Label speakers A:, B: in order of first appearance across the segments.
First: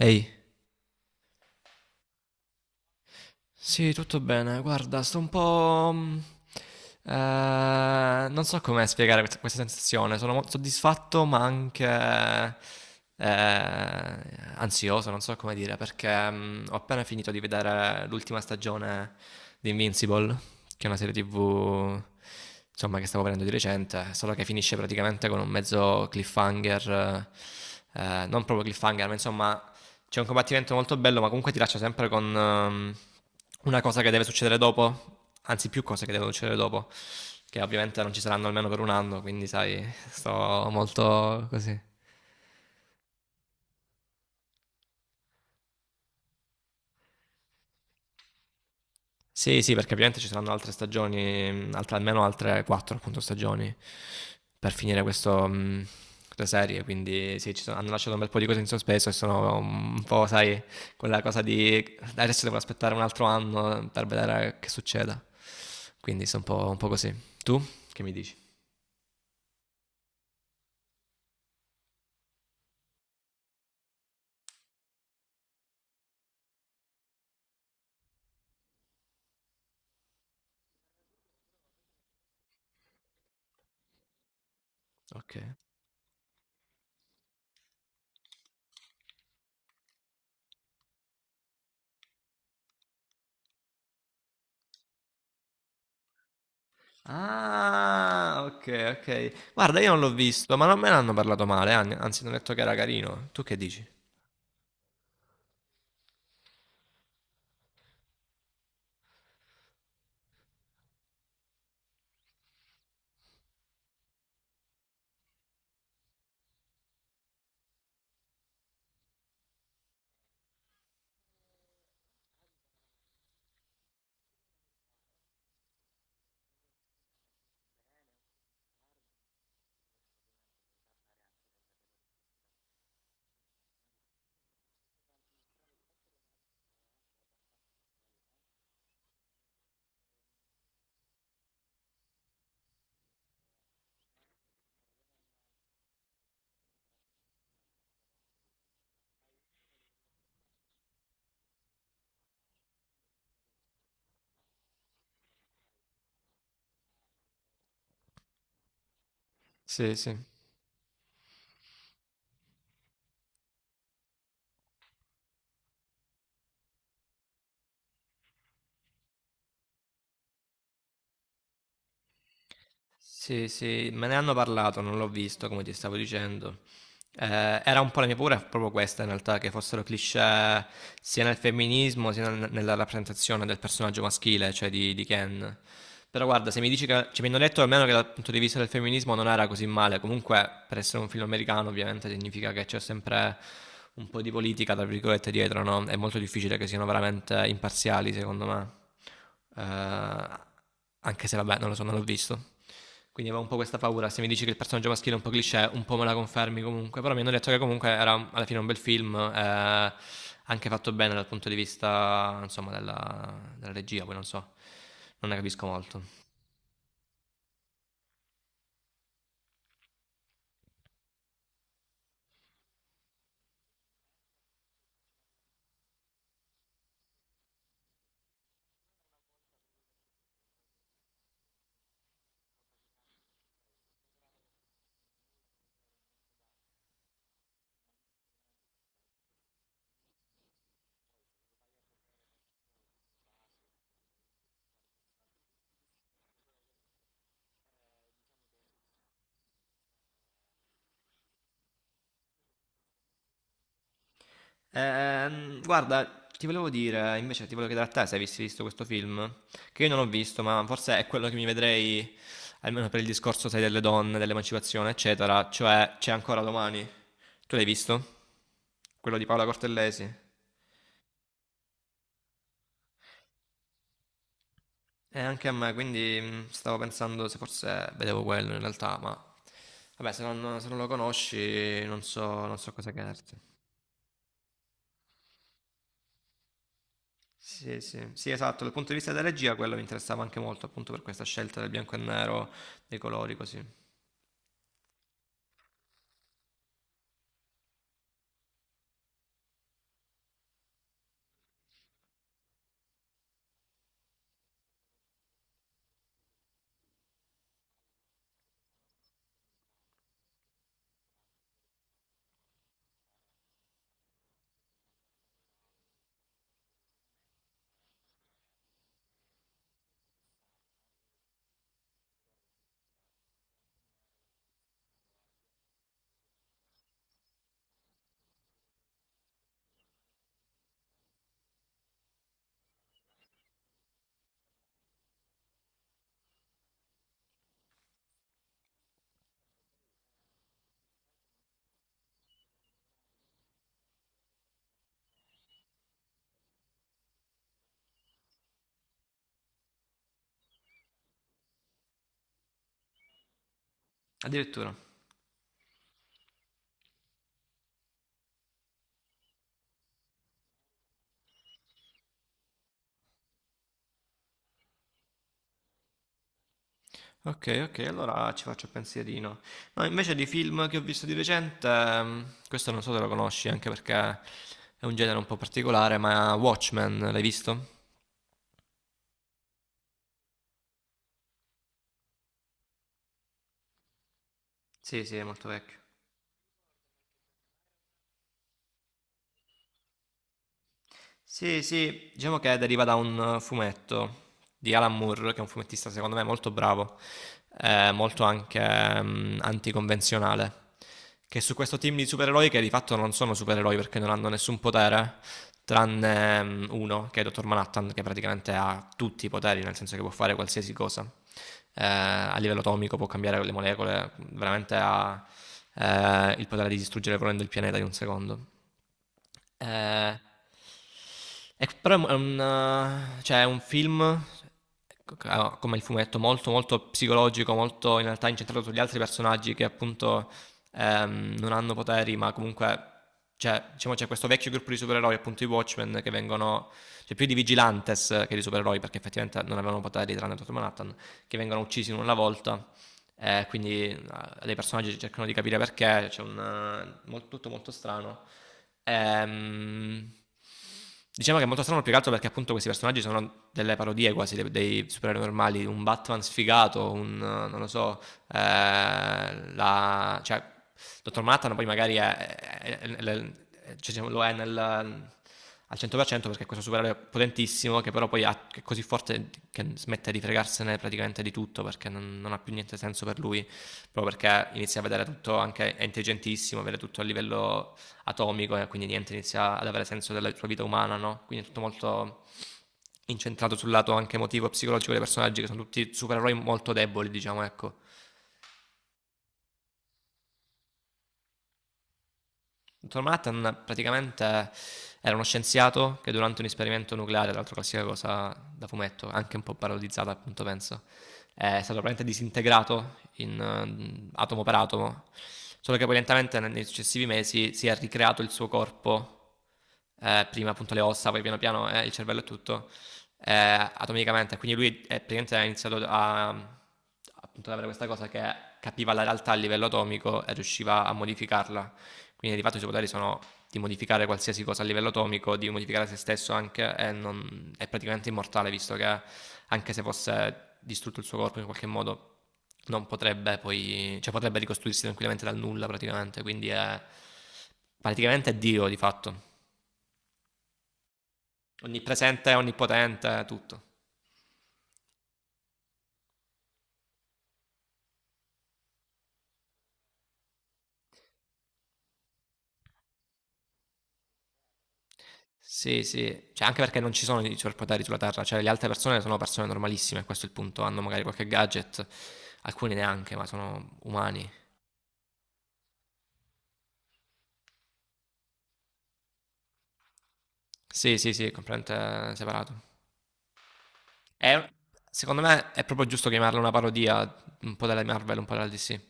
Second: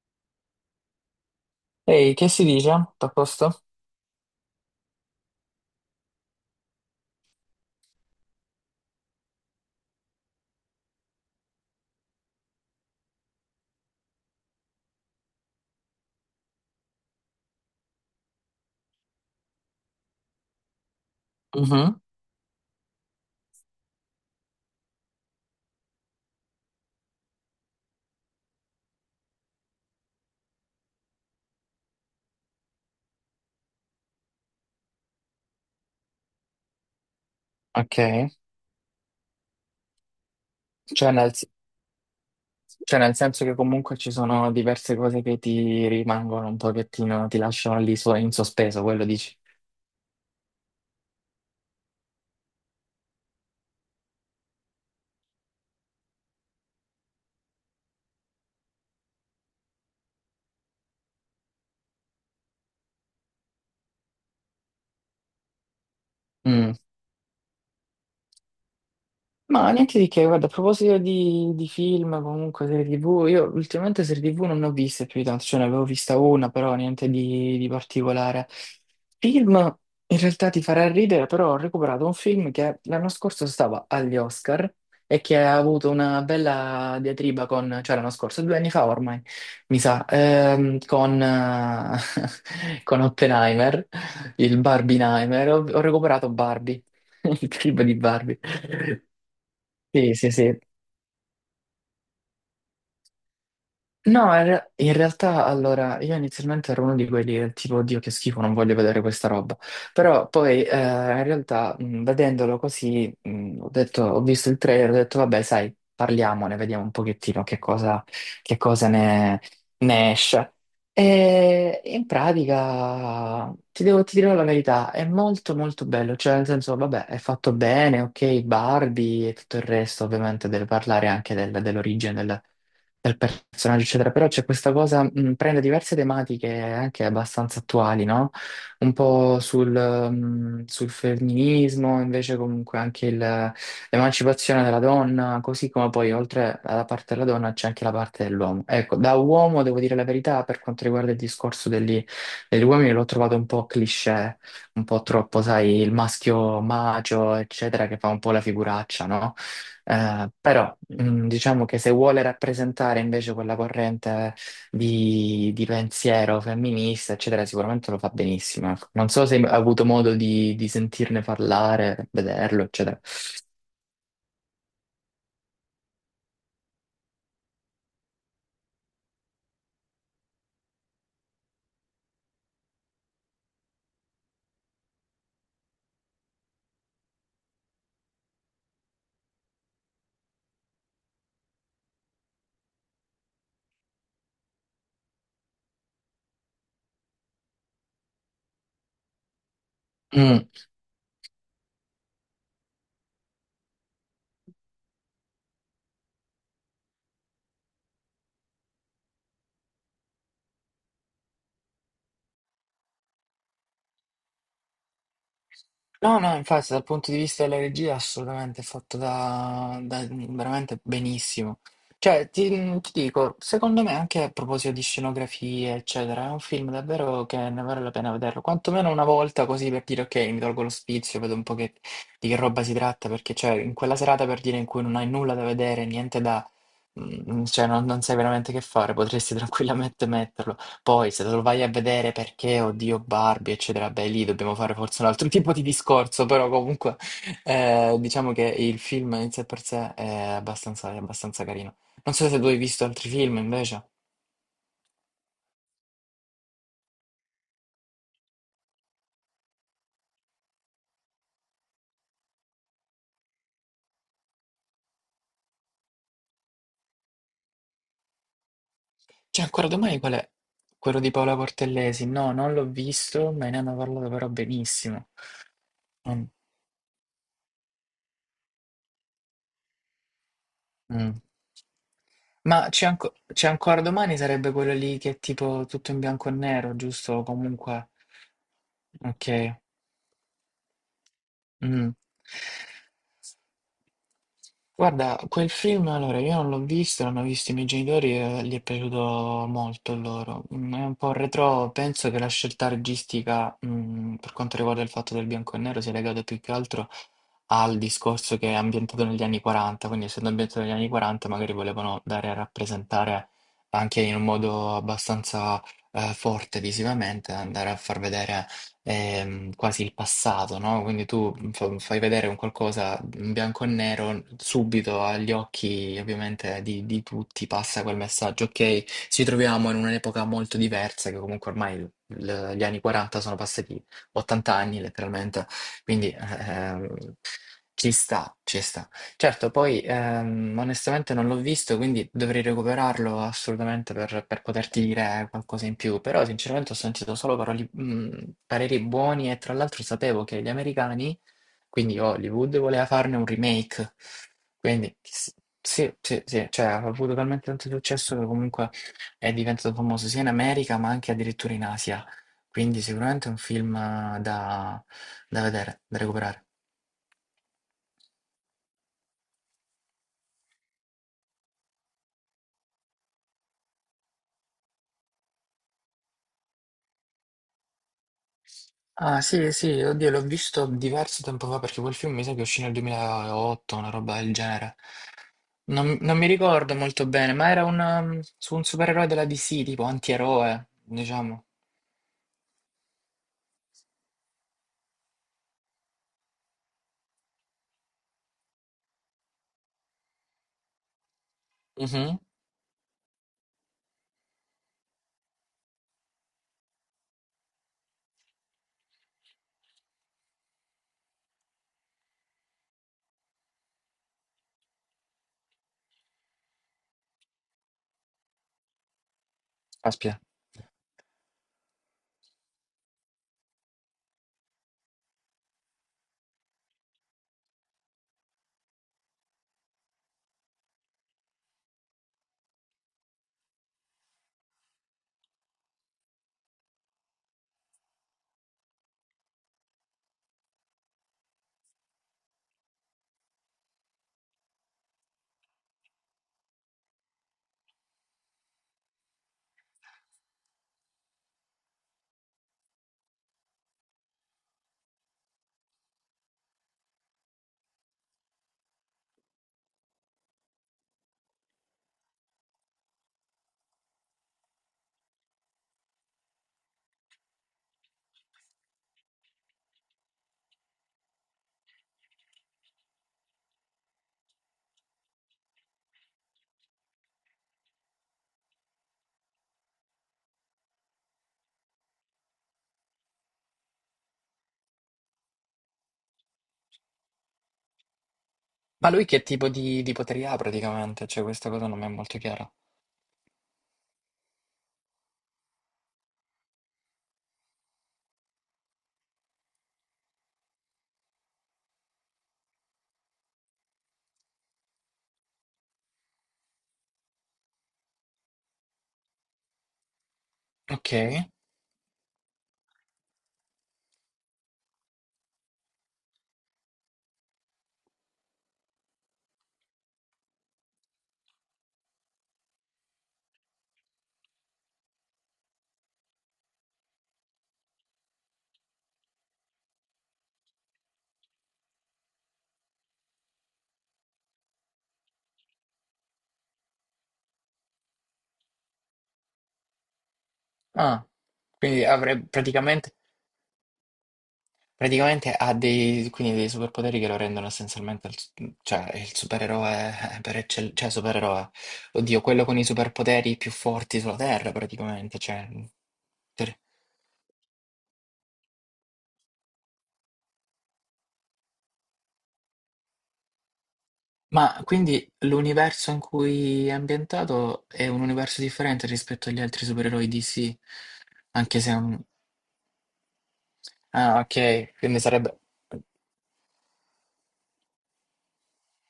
A: Ehi,
B: Ehi, che si dice? Tutto a posto?
A: sì, tutto bene. Guarda, sto un po'... non so come spiegare questa sensazione. Sono molto soddisfatto, ma anche eh, ansioso, non so come dire, perché ho appena finito di vedere l'ultima stagione di Invincible, che è una serie
B: Mhm.
A: TV, insomma, che stavo vedendo di recente, solo che finisce praticamente con un mezzo cliffhanger. Non proprio cliffhanger, ma insomma, c'è un combattimento molto bello, ma comunque ti lascia sempre con una cosa che deve succedere dopo, anzi più cose che devono succedere dopo, che
B: Ok,
A: ovviamente non ci saranno almeno per un anno, quindi sai, sto
B: cioè nel,
A: molto così.
B: cioè nel senso che comunque ci sono diverse cose che ti rimangono un pochettino, ti lasciano lì in sospeso, quello dici?
A: Sì, sì, perché ovviamente ci saranno altre stagioni, almeno altre quattro appunto stagioni per finire questo, questa serie, quindi sì, hanno lasciato un bel po' di cose in sospeso e sono un po', sai, quella cosa di adesso devo aspettare un altro anno per vedere che succeda. Quindi sono un po' così. Tu che mi dici?
B: Ma niente di che, guarda, a proposito di film, comunque serie TV, io ultimamente serie TV non ne ho viste più di tanto, cioè ne avevo vista una, però niente di particolare. Film, in realtà ti farà ridere, però ho recuperato un film che l'anno scorso stava agli Oscar e
A: Ok.
B: che ha avuto una bella diatriba con, cioè l'anno scorso, due anni fa ormai, mi sa, con, con Oppenheimer, il Barbieheimer, ho recuperato Barbie, il film di Barbie.
A: Ah, ok, ok. Guarda, io non l'ho
B: Sì, sì,
A: visto,
B: sì.
A: ma non me ne hanno parlato male, anzi, mi hanno detto che era carino. Tu che dici?
B: No, in realtà allora io inizialmente ero uno di quelli del tipo, Dio, che schifo, non voglio vedere questa roba. Però poi in realtà vedendolo così, ho detto, ho visto il trailer, ho detto, vabbè, sai, parliamone, vediamo un pochettino che cosa ne, ne esce. E in pratica ti dirò la verità, è molto molto bello, cioè nel senso, vabbè, è fatto bene, ok, Barbie e tutto il resto, ovviamente deve parlare anche dell'origine del personaggio, eccetera. Però c'è questa cosa, prende diverse tematiche anche abbastanza attuali, no? Un po' sul femminismo, invece comunque anche l'emancipazione della donna, così come poi oltre alla parte della donna c'è anche la parte dell'uomo. Ecco, da uomo devo dire la verità, per quanto riguarda il discorso degli uomini l'ho trovato un po' cliché, un po' troppo, sai, il maschio macio, eccetera, che fa un po' la figuraccia, no?
A: Sì, sì.
B: Però diciamo che se vuole rappresentare invece quella corrente di pensiero femminista, eccetera, sicuramente lo fa benissimo. Ecco. Non so se hai avuto modo di sentirne parlare, vederlo, eccetera.
A: Sì, sì, me ne hanno parlato, non l'ho visto, come ti stavo dicendo. Era un po' la mia paura, proprio questa in realtà, che fossero cliché sia nel femminismo sia nella rappresentazione del personaggio maschile, cioè di Ken. Però guarda, se mi dici che, cioè, mi hanno detto almeno che dal punto di vista del femminismo non era così male, comunque per essere un film americano ovviamente significa che c'è sempre un po' di politica, tra virgolette, dietro, no? È molto difficile che siano veramente imparziali, secondo me. Eh,
B: Mm.
A: Anche se vabbè, non lo so, non l'ho visto. Quindi avevo un po' questa paura. Se mi dici che il personaggio maschile è un po' cliché, un po' me la confermi comunque. Però mi hanno detto che comunque era alla fine un bel film, anche fatto bene dal punto di vista, insomma, della regia, poi non so, non ne capisco molto.
B: No, no, infatti dal punto di vista della regia assolutamente è fatto veramente benissimo. Cioè, ti, ti dico, secondo me anche a proposito di scenografie, eccetera, è un film davvero che ne vale la pena vederlo, quantomeno una volta così per dire ok, mi tolgo lo spizio, vedo un po' di che roba si tratta, perché cioè in quella serata per dire in cui non hai nulla da vedere, niente da... mm, cioè non sai veramente che fare, potresti tranquillamente metterlo. Poi se lo vai a vedere perché, oddio, Barbie, eccetera, beh, lì dobbiamo fare forse un altro tipo di discorso, però comunque diciamo che il film in sé per sé è è abbastanza carino. Non so se tu hai visto altri film invece.
A: Guarda, ti volevo dire, invece ti volevo chiedere a te se avessi visto questo film, che io non ho visto, ma forse è quello che mi vedrei, almeno per il discorso, sai, delle donne, dell'emancipazione, eccetera, cioè C'è ancora domani. Tu l'hai visto? Quello di
B: C'è
A: Paola
B: ancora domani qual
A: Cortellesi?
B: è? Quello di Paola Cortellesi? No, non l'ho visto, me ne hanno parlato però benissimo.
A: E anche a me, quindi
B: Non-
A: stavo pensando se forse vedevo quello in realtà, ma vabbè, se non lo
B: mm.
A: conosci non so,
B: Ma
A: cosa chiederti.
B: c'è ancora domani sarebbe quello lì che è tipo tutto in bianco e nero, giusto?
A: Sì,
B: Comunque,
A: sì, sì, esatto. Dal punto di vista della
B: ok.
A: regia, quello mi interessava anche molto, appunto per questa scelta del
B: Mh.
A: bianco e nero, dei colori così.
B: Guarda, quel film allora io non l'ho visto, l'hanno visto i miei genitori e gli è piaciuto molto a loro. Mhmm, è un po' retrò, penso che la scelta registica, mhmm, per quanto riguarda il fatto del bianco e nero sia legata più che altro al discorso che è ambientato negli anni '40, quindi essendo ambientato negli anni '40 magari volevano dare a rappresentare anche in un modo abbastanza, forte visivamente, andare a far vedere quasi il passato, no? Quindi tu fai vedere un qualcosa in bianco e nero, subito agli occhi ovviamente di tutti passa quel messaggio, ok? Ci troviamo in un'epoca molto diversa, che comunque ormai gli anni 40 sono passati 80 anni letteralmente, quindi ci sta, ci sta. Certo, poi onestamente non l'ho visto, quindi dovrei recuperarlo assolutamente per poterti dire qualcosa in più, però sinceramente ho sentito solo pareri buoni e tra l'altro sapevo che gli americani, quindi Hollywood, voleva farne un remake,
A: Addirittura.
B: quindi s- sì, sì, sì, cioè ha avuto talmente tanto successo che comunque è diventato famoso sia in America ma anche addirittura in Asia, quindi sicuramente è un film da vedere, da recuperare.
A: Ok, ok, allora ci faccio il pensierino. No, invece di film che ho visto di recente, questo non so se lo conosci, anche perché è un genere un po' particolare, ma Watchmen, l'hai visto?
B: Ah sì, sì, oddio, l'ho visto diverso tempo fa perché quel film mi sa che uscì nel 2008, una roba del genere.
A: Sì, sì, è molto vecchio.
B: Non mi ricordo molto bene, ma era su un supereroe della DC, tipo antieroe, diciamo.
A: Sì, sì, diciamo che deriva da un fumetto di Alan Moore, che è un fumettista secondo me molto bravo, molto anche anticonvenzionale, che su questo team di
B: Mhm.
A: supereroi che di fatto non sono supereroi perché non hanno nessun potere, tranne uno, che è Dottor Manhattan, che praticamente ha tutti i poteri, nel senso che può fare qualsiasi cosa. A livello atomico può cambiare le molecole, veramente ha il potere di distruggere volendo il pianeta in un secondo. Ehm,
B: Aspetta.
A: e c però è un, cioè è un film c c a come il fumetto, molto, molto psicologico, molto in realtà incentrato sugli altri personaggi che appunto, non hanno poteri, ma comunque cioè, diciamo c'è questo vecchio gruppo di supereroi, appunto i Watchmen, che vengono cioè più di vigilantes che di supereroi, perché effettivamente non avevano poteri tranne Dottor Manhattan, che vengono uccisi in una volta quindi le personaggi cercano di capire perché, c'è un, tutto molto strano. Ehm, diciamo che è molto strano più che altro perché appunto questi personaggi sono delle parodie quasi dei, supereroi normali, un Batman sfigato, un, non lo so, cioè, dottor Manhattan poi magari è, cioè, lo è nel, al 100% perché è questo supereroe potentissimo che però poi che è così forte che smette di fregarsene praticamente di tutto perché non ha più niente senso per lui, proprio perché inizia a vedere tutto, anche è intelligentissimo, vede tutto a livello atomico e quindi niente, inizia ad avere senso della sua vita umana, no? Quindi è tutto molto incentrato sul lato anche emotivo e psicologico dei personaggi che sono tutti supereroi molto deboli, diciamo, ecco.
B: Ma lui che tipo di poteri ha praticamente? Cioè, questa cosa non mi è molto chiara.
A: Dottor Manhattan praticamente era uno scienziato che durante un esperimento nucleare, tra l'altro classica cosa da fumetto, anche un po' parodizzata appunto penso, è stato praticamente disintegrato in, atomo per atomo, solo che poi lentamente nei successivi mesi si è ricreato il suo corpo, prima appunto le
B: Ok.
A: ossa, poi piano piano il cervello e tutto, eh, atomicamente, quindi lui è praticamente ha iniziato a, appunto, ad avere questa cosa che capiva la realtà a livello atomico e riusciva a modificarla quindi di fatto i superpoteri sono di modificare qualsiasi cosa a livello atomico, di modificare se stesso anche e è praticamente immortale visto che anche se fosse distrutto il suo corpo in qualche modo non potrebbe poi, cioè potrebbe ricostruirsi tranquillamente dal nulla praticamente, quindi è praticamente è Dio di fatto.
B: Ah, quindi avrei
A: Onnipresente,
B: praticamente.
A: onnipotente, tutto.
B: Praticamente ha dei, quindi dei superpoteri che lo rendono essenzialmente cioè, il supereroe per eccellenza, cioè supereroe, oddio, quello con i superpoteri più forti sulla Terra praticamente.
A: Sì, sì, cioè
B: Ter-
A: anche perché non ci sono i superpoteri sulla Terra, cioè le altre persone sono persone normalissime, questo è il punto, hanno magari qualche gadget, alcuni neanche, ma sono umani.
B: Ma quindi l'universo in cui è ambientato è un universo differente rispetto agli altri supereroi DC,
A: Sì, sì, sì, è
B: anche se è un...
A: completamente separato.
B: Ah, ok,
A: È-
B: quindi
A: Secondo
B: sarebbe...
A: me è proprio giusto chiamarla una parodia un po' della Marvel, un po' della DC.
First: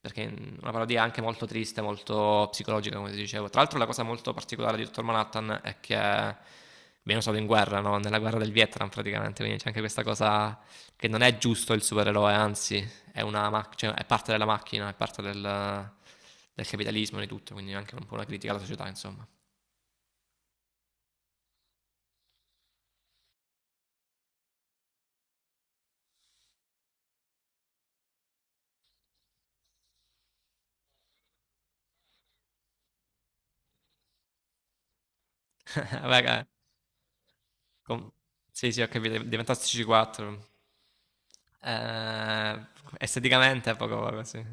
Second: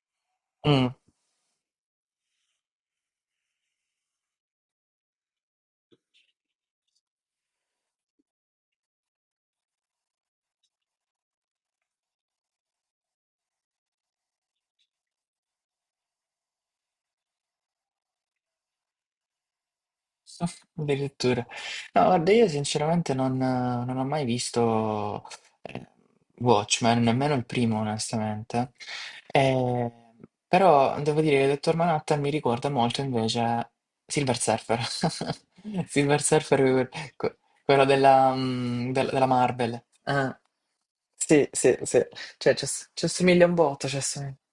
A: Perché una
B: Mm.
A: parodia anche molto triste, molto psicologica, come ti dicevo. Tra l'altro, la cosa molto particolare di Dottor Manhattan è che viene usato in guerra, no? Nella guerra del Vietnam, praticamente. Quindi c'è anche questa cosa che non è giusto il supereroe, anzi, cioè, è parte della macchina, è parte del capitalismo e di tutto. Quindi è anche un po' una critica alla società, insomma.
B: Addirittura. No, guarda, io sinceramente non ho mai visto eh, Watchmen, nemmeno il primo, onestamente. Eh, però devo dire che Dottor Manhattan mi ricorda molto invece Silver Surfer. Silver
A: Vabbè,
B: Surfer, que- quello
A: Com-
B: della,
A: sì, sì, ho capito,
B: della
A: diventa
B: Marvel. Ah,
A: C4.
B: sì, sì, sì. Cioè,
A: Eh,
B: ci assomiglia un
A: Esteticamente è
B: botto, ci
A: poco poco,
B: assomiglia.
A: sì.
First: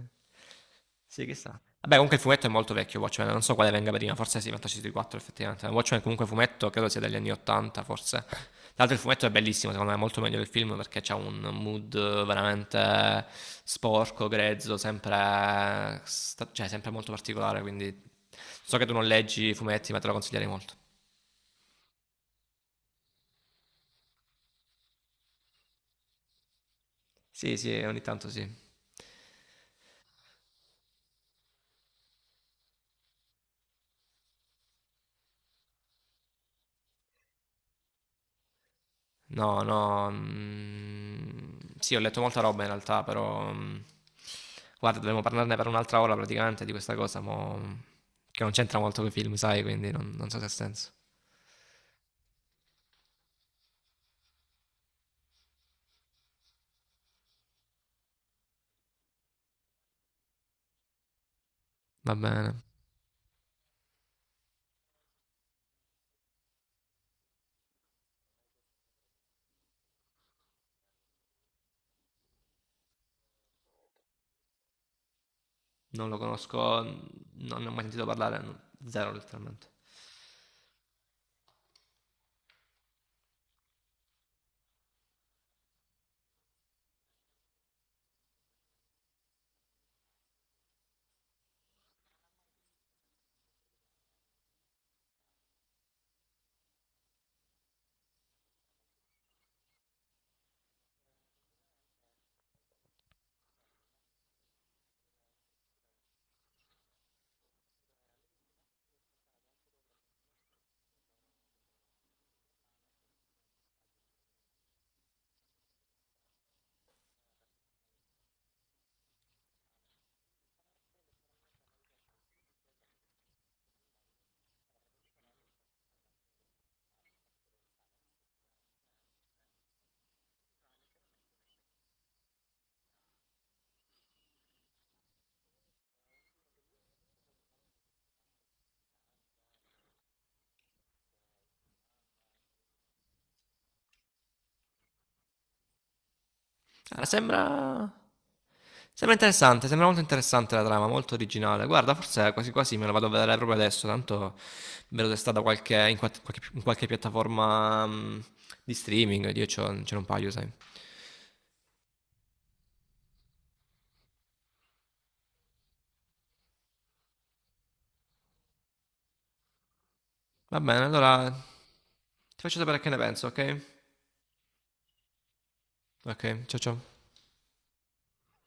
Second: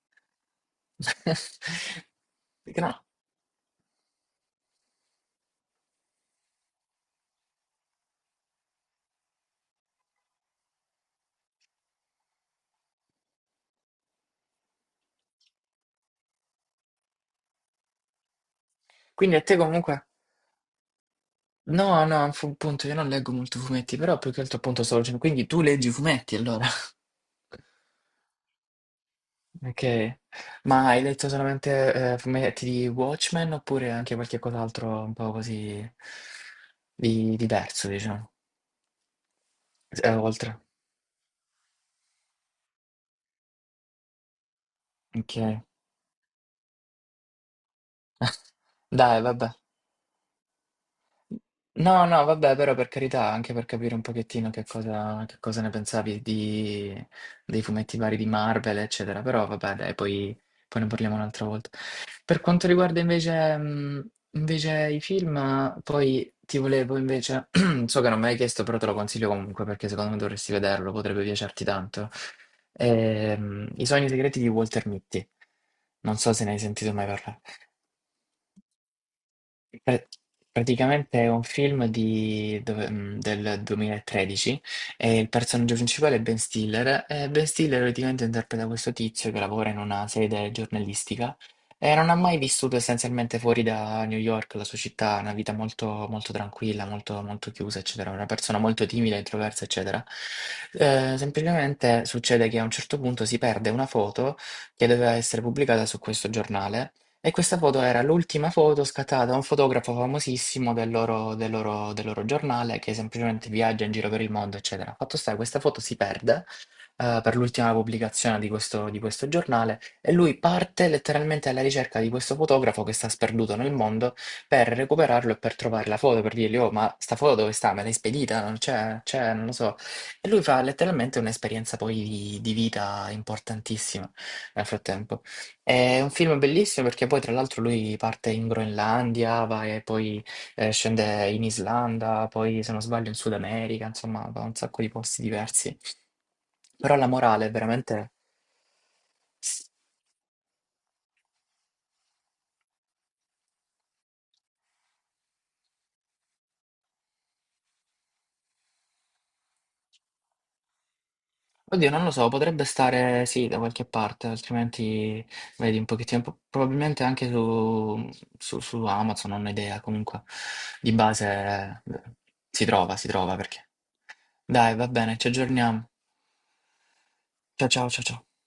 A: Sì, chissà. Vabbè, comunque il fumetto è molto
B: No.
A: vecchio, Watchmen, non so quale venga prima, forse sì, C4 effettivamente. Watchmen comunque fumetto, credo sia degli anni 80, forse. Tra l'altro il fumetto è bellissimo, secondo me è molto meglio del film perché c'ha un mood veramente sporco, grezzo, sempre, cioè, sempre molto particolare, quindi so che tu non
B: Quindi a
A: leggi i
B: te
A: fumetti, ma
B: comunque.
A: te lo consiglierei molto.
B: No, no, fu un punto, io non leggo molto fumetti, però più che altro appunto stavo dicendo, quindi tu leggi fumetti allora.
A: Sì, sì, ogni tanto sì.
B: Ok, ma hai letto solamente fumetti di Watchmen oppure anche qualche cos'altro un po' così diverso, diciamo,
A: No, no.
B: eh, oltre?
A: Mm, sì, ho letto molta roba in realtà, però. Guarda, dovremmo parlarne
B: Ok,
A: per un'altra ora praticamente di questa cosa, che non c'entra molto con i
B: dai,
A: film,
B: vabbè.
A: sai, quindi non so se ha senso.
B: No, no, vabbè, però per carità, anche per capire un pochettino che cosa ne pensavi dei fumetti vari di Marvel, eccetera. Però vabbè, poi ne parliamo un'altra volta.
A: Va
B: Per
A: bene.
B: quanto riguarda invece, invece i film, poi ti volevo invece, so che non me l'hai chiesto, però te lo consiglio comunque perché secondo me dovresti vederlo, potrebbe piacerti tanto. I sogni segreti di Walter Mitty.
A: Non lo
B: Non so se ne hai
A: conosco,
B: sentito mai parlare.
A: non ne ho mai sentito parlare, no, zero letteralmente.
B: Pra- Praticamente è un film del 2013 e il personaggio principale è Ben Stiller. E Ben Stiller praticamente interpreta questo tizio che lavora in una sede giornalistica e non ha mai vissuto essenzialmente fuori da New York, la sua città, una vita molto, molto tranquilla, molto, molto chiusa, eccetera. Una persona molto timida, introversa, eccetera. Semplicemente succede che a un certo punto si perde una foto che doveva essere pubblicata su questo giornale. E questa foto era l'ultima foto scattata da un fotografo famosissimo del loro giornale che semplicemente viaggia in giro per il mondo, eccetera. Fatto sta che questa foto si perde per l'ultima pubblicazione di questo giornale e lui parte letteralmente alla ricerca di questo fotografo che sta sperduto nel mondo per recuperarlo e per trovare la foto, per dirgli, oh, ma sta foto dove sta? Me l'hai spedita? Non c'è, c'è, non lo so. E lui fa letteralmente un'esperienza poi di vita importantissima nel frattempo. È un film bellissimo perché poi tra l'altro lui parte in Groenlandia, va e poi scende in Islanda, poi se non sbaglio in Sud America, insomma va un sacco di posti diversi. Però
A: Allora,
B: la morale è
A: sembra...
B: veramente...
A: Sembra interessante, sembra molto interessante la trama, molto originale. Guarda, forse quasi quasi me la vado a vedere proprio adesso, tanto vedo se sta da in qualche piattaforma di streaming, ce n'ho un paio, sai.
B: Oddio, non lo so, potrebbe stare sì da qualche parte, altrimenti vedi un pochettino, probabilmente anche su Amazon, non ho idea, comunque
A: Va bene,
B: di
A: allora ti
B: base
A: faccio sapere che ne
B: si
A: penso,
B: trova
A: ok?
B: perché. Dai, va bene, ci aggiorniamo.
A: Ok, ciao ciao.
B: Ciao ciao ciao ciao.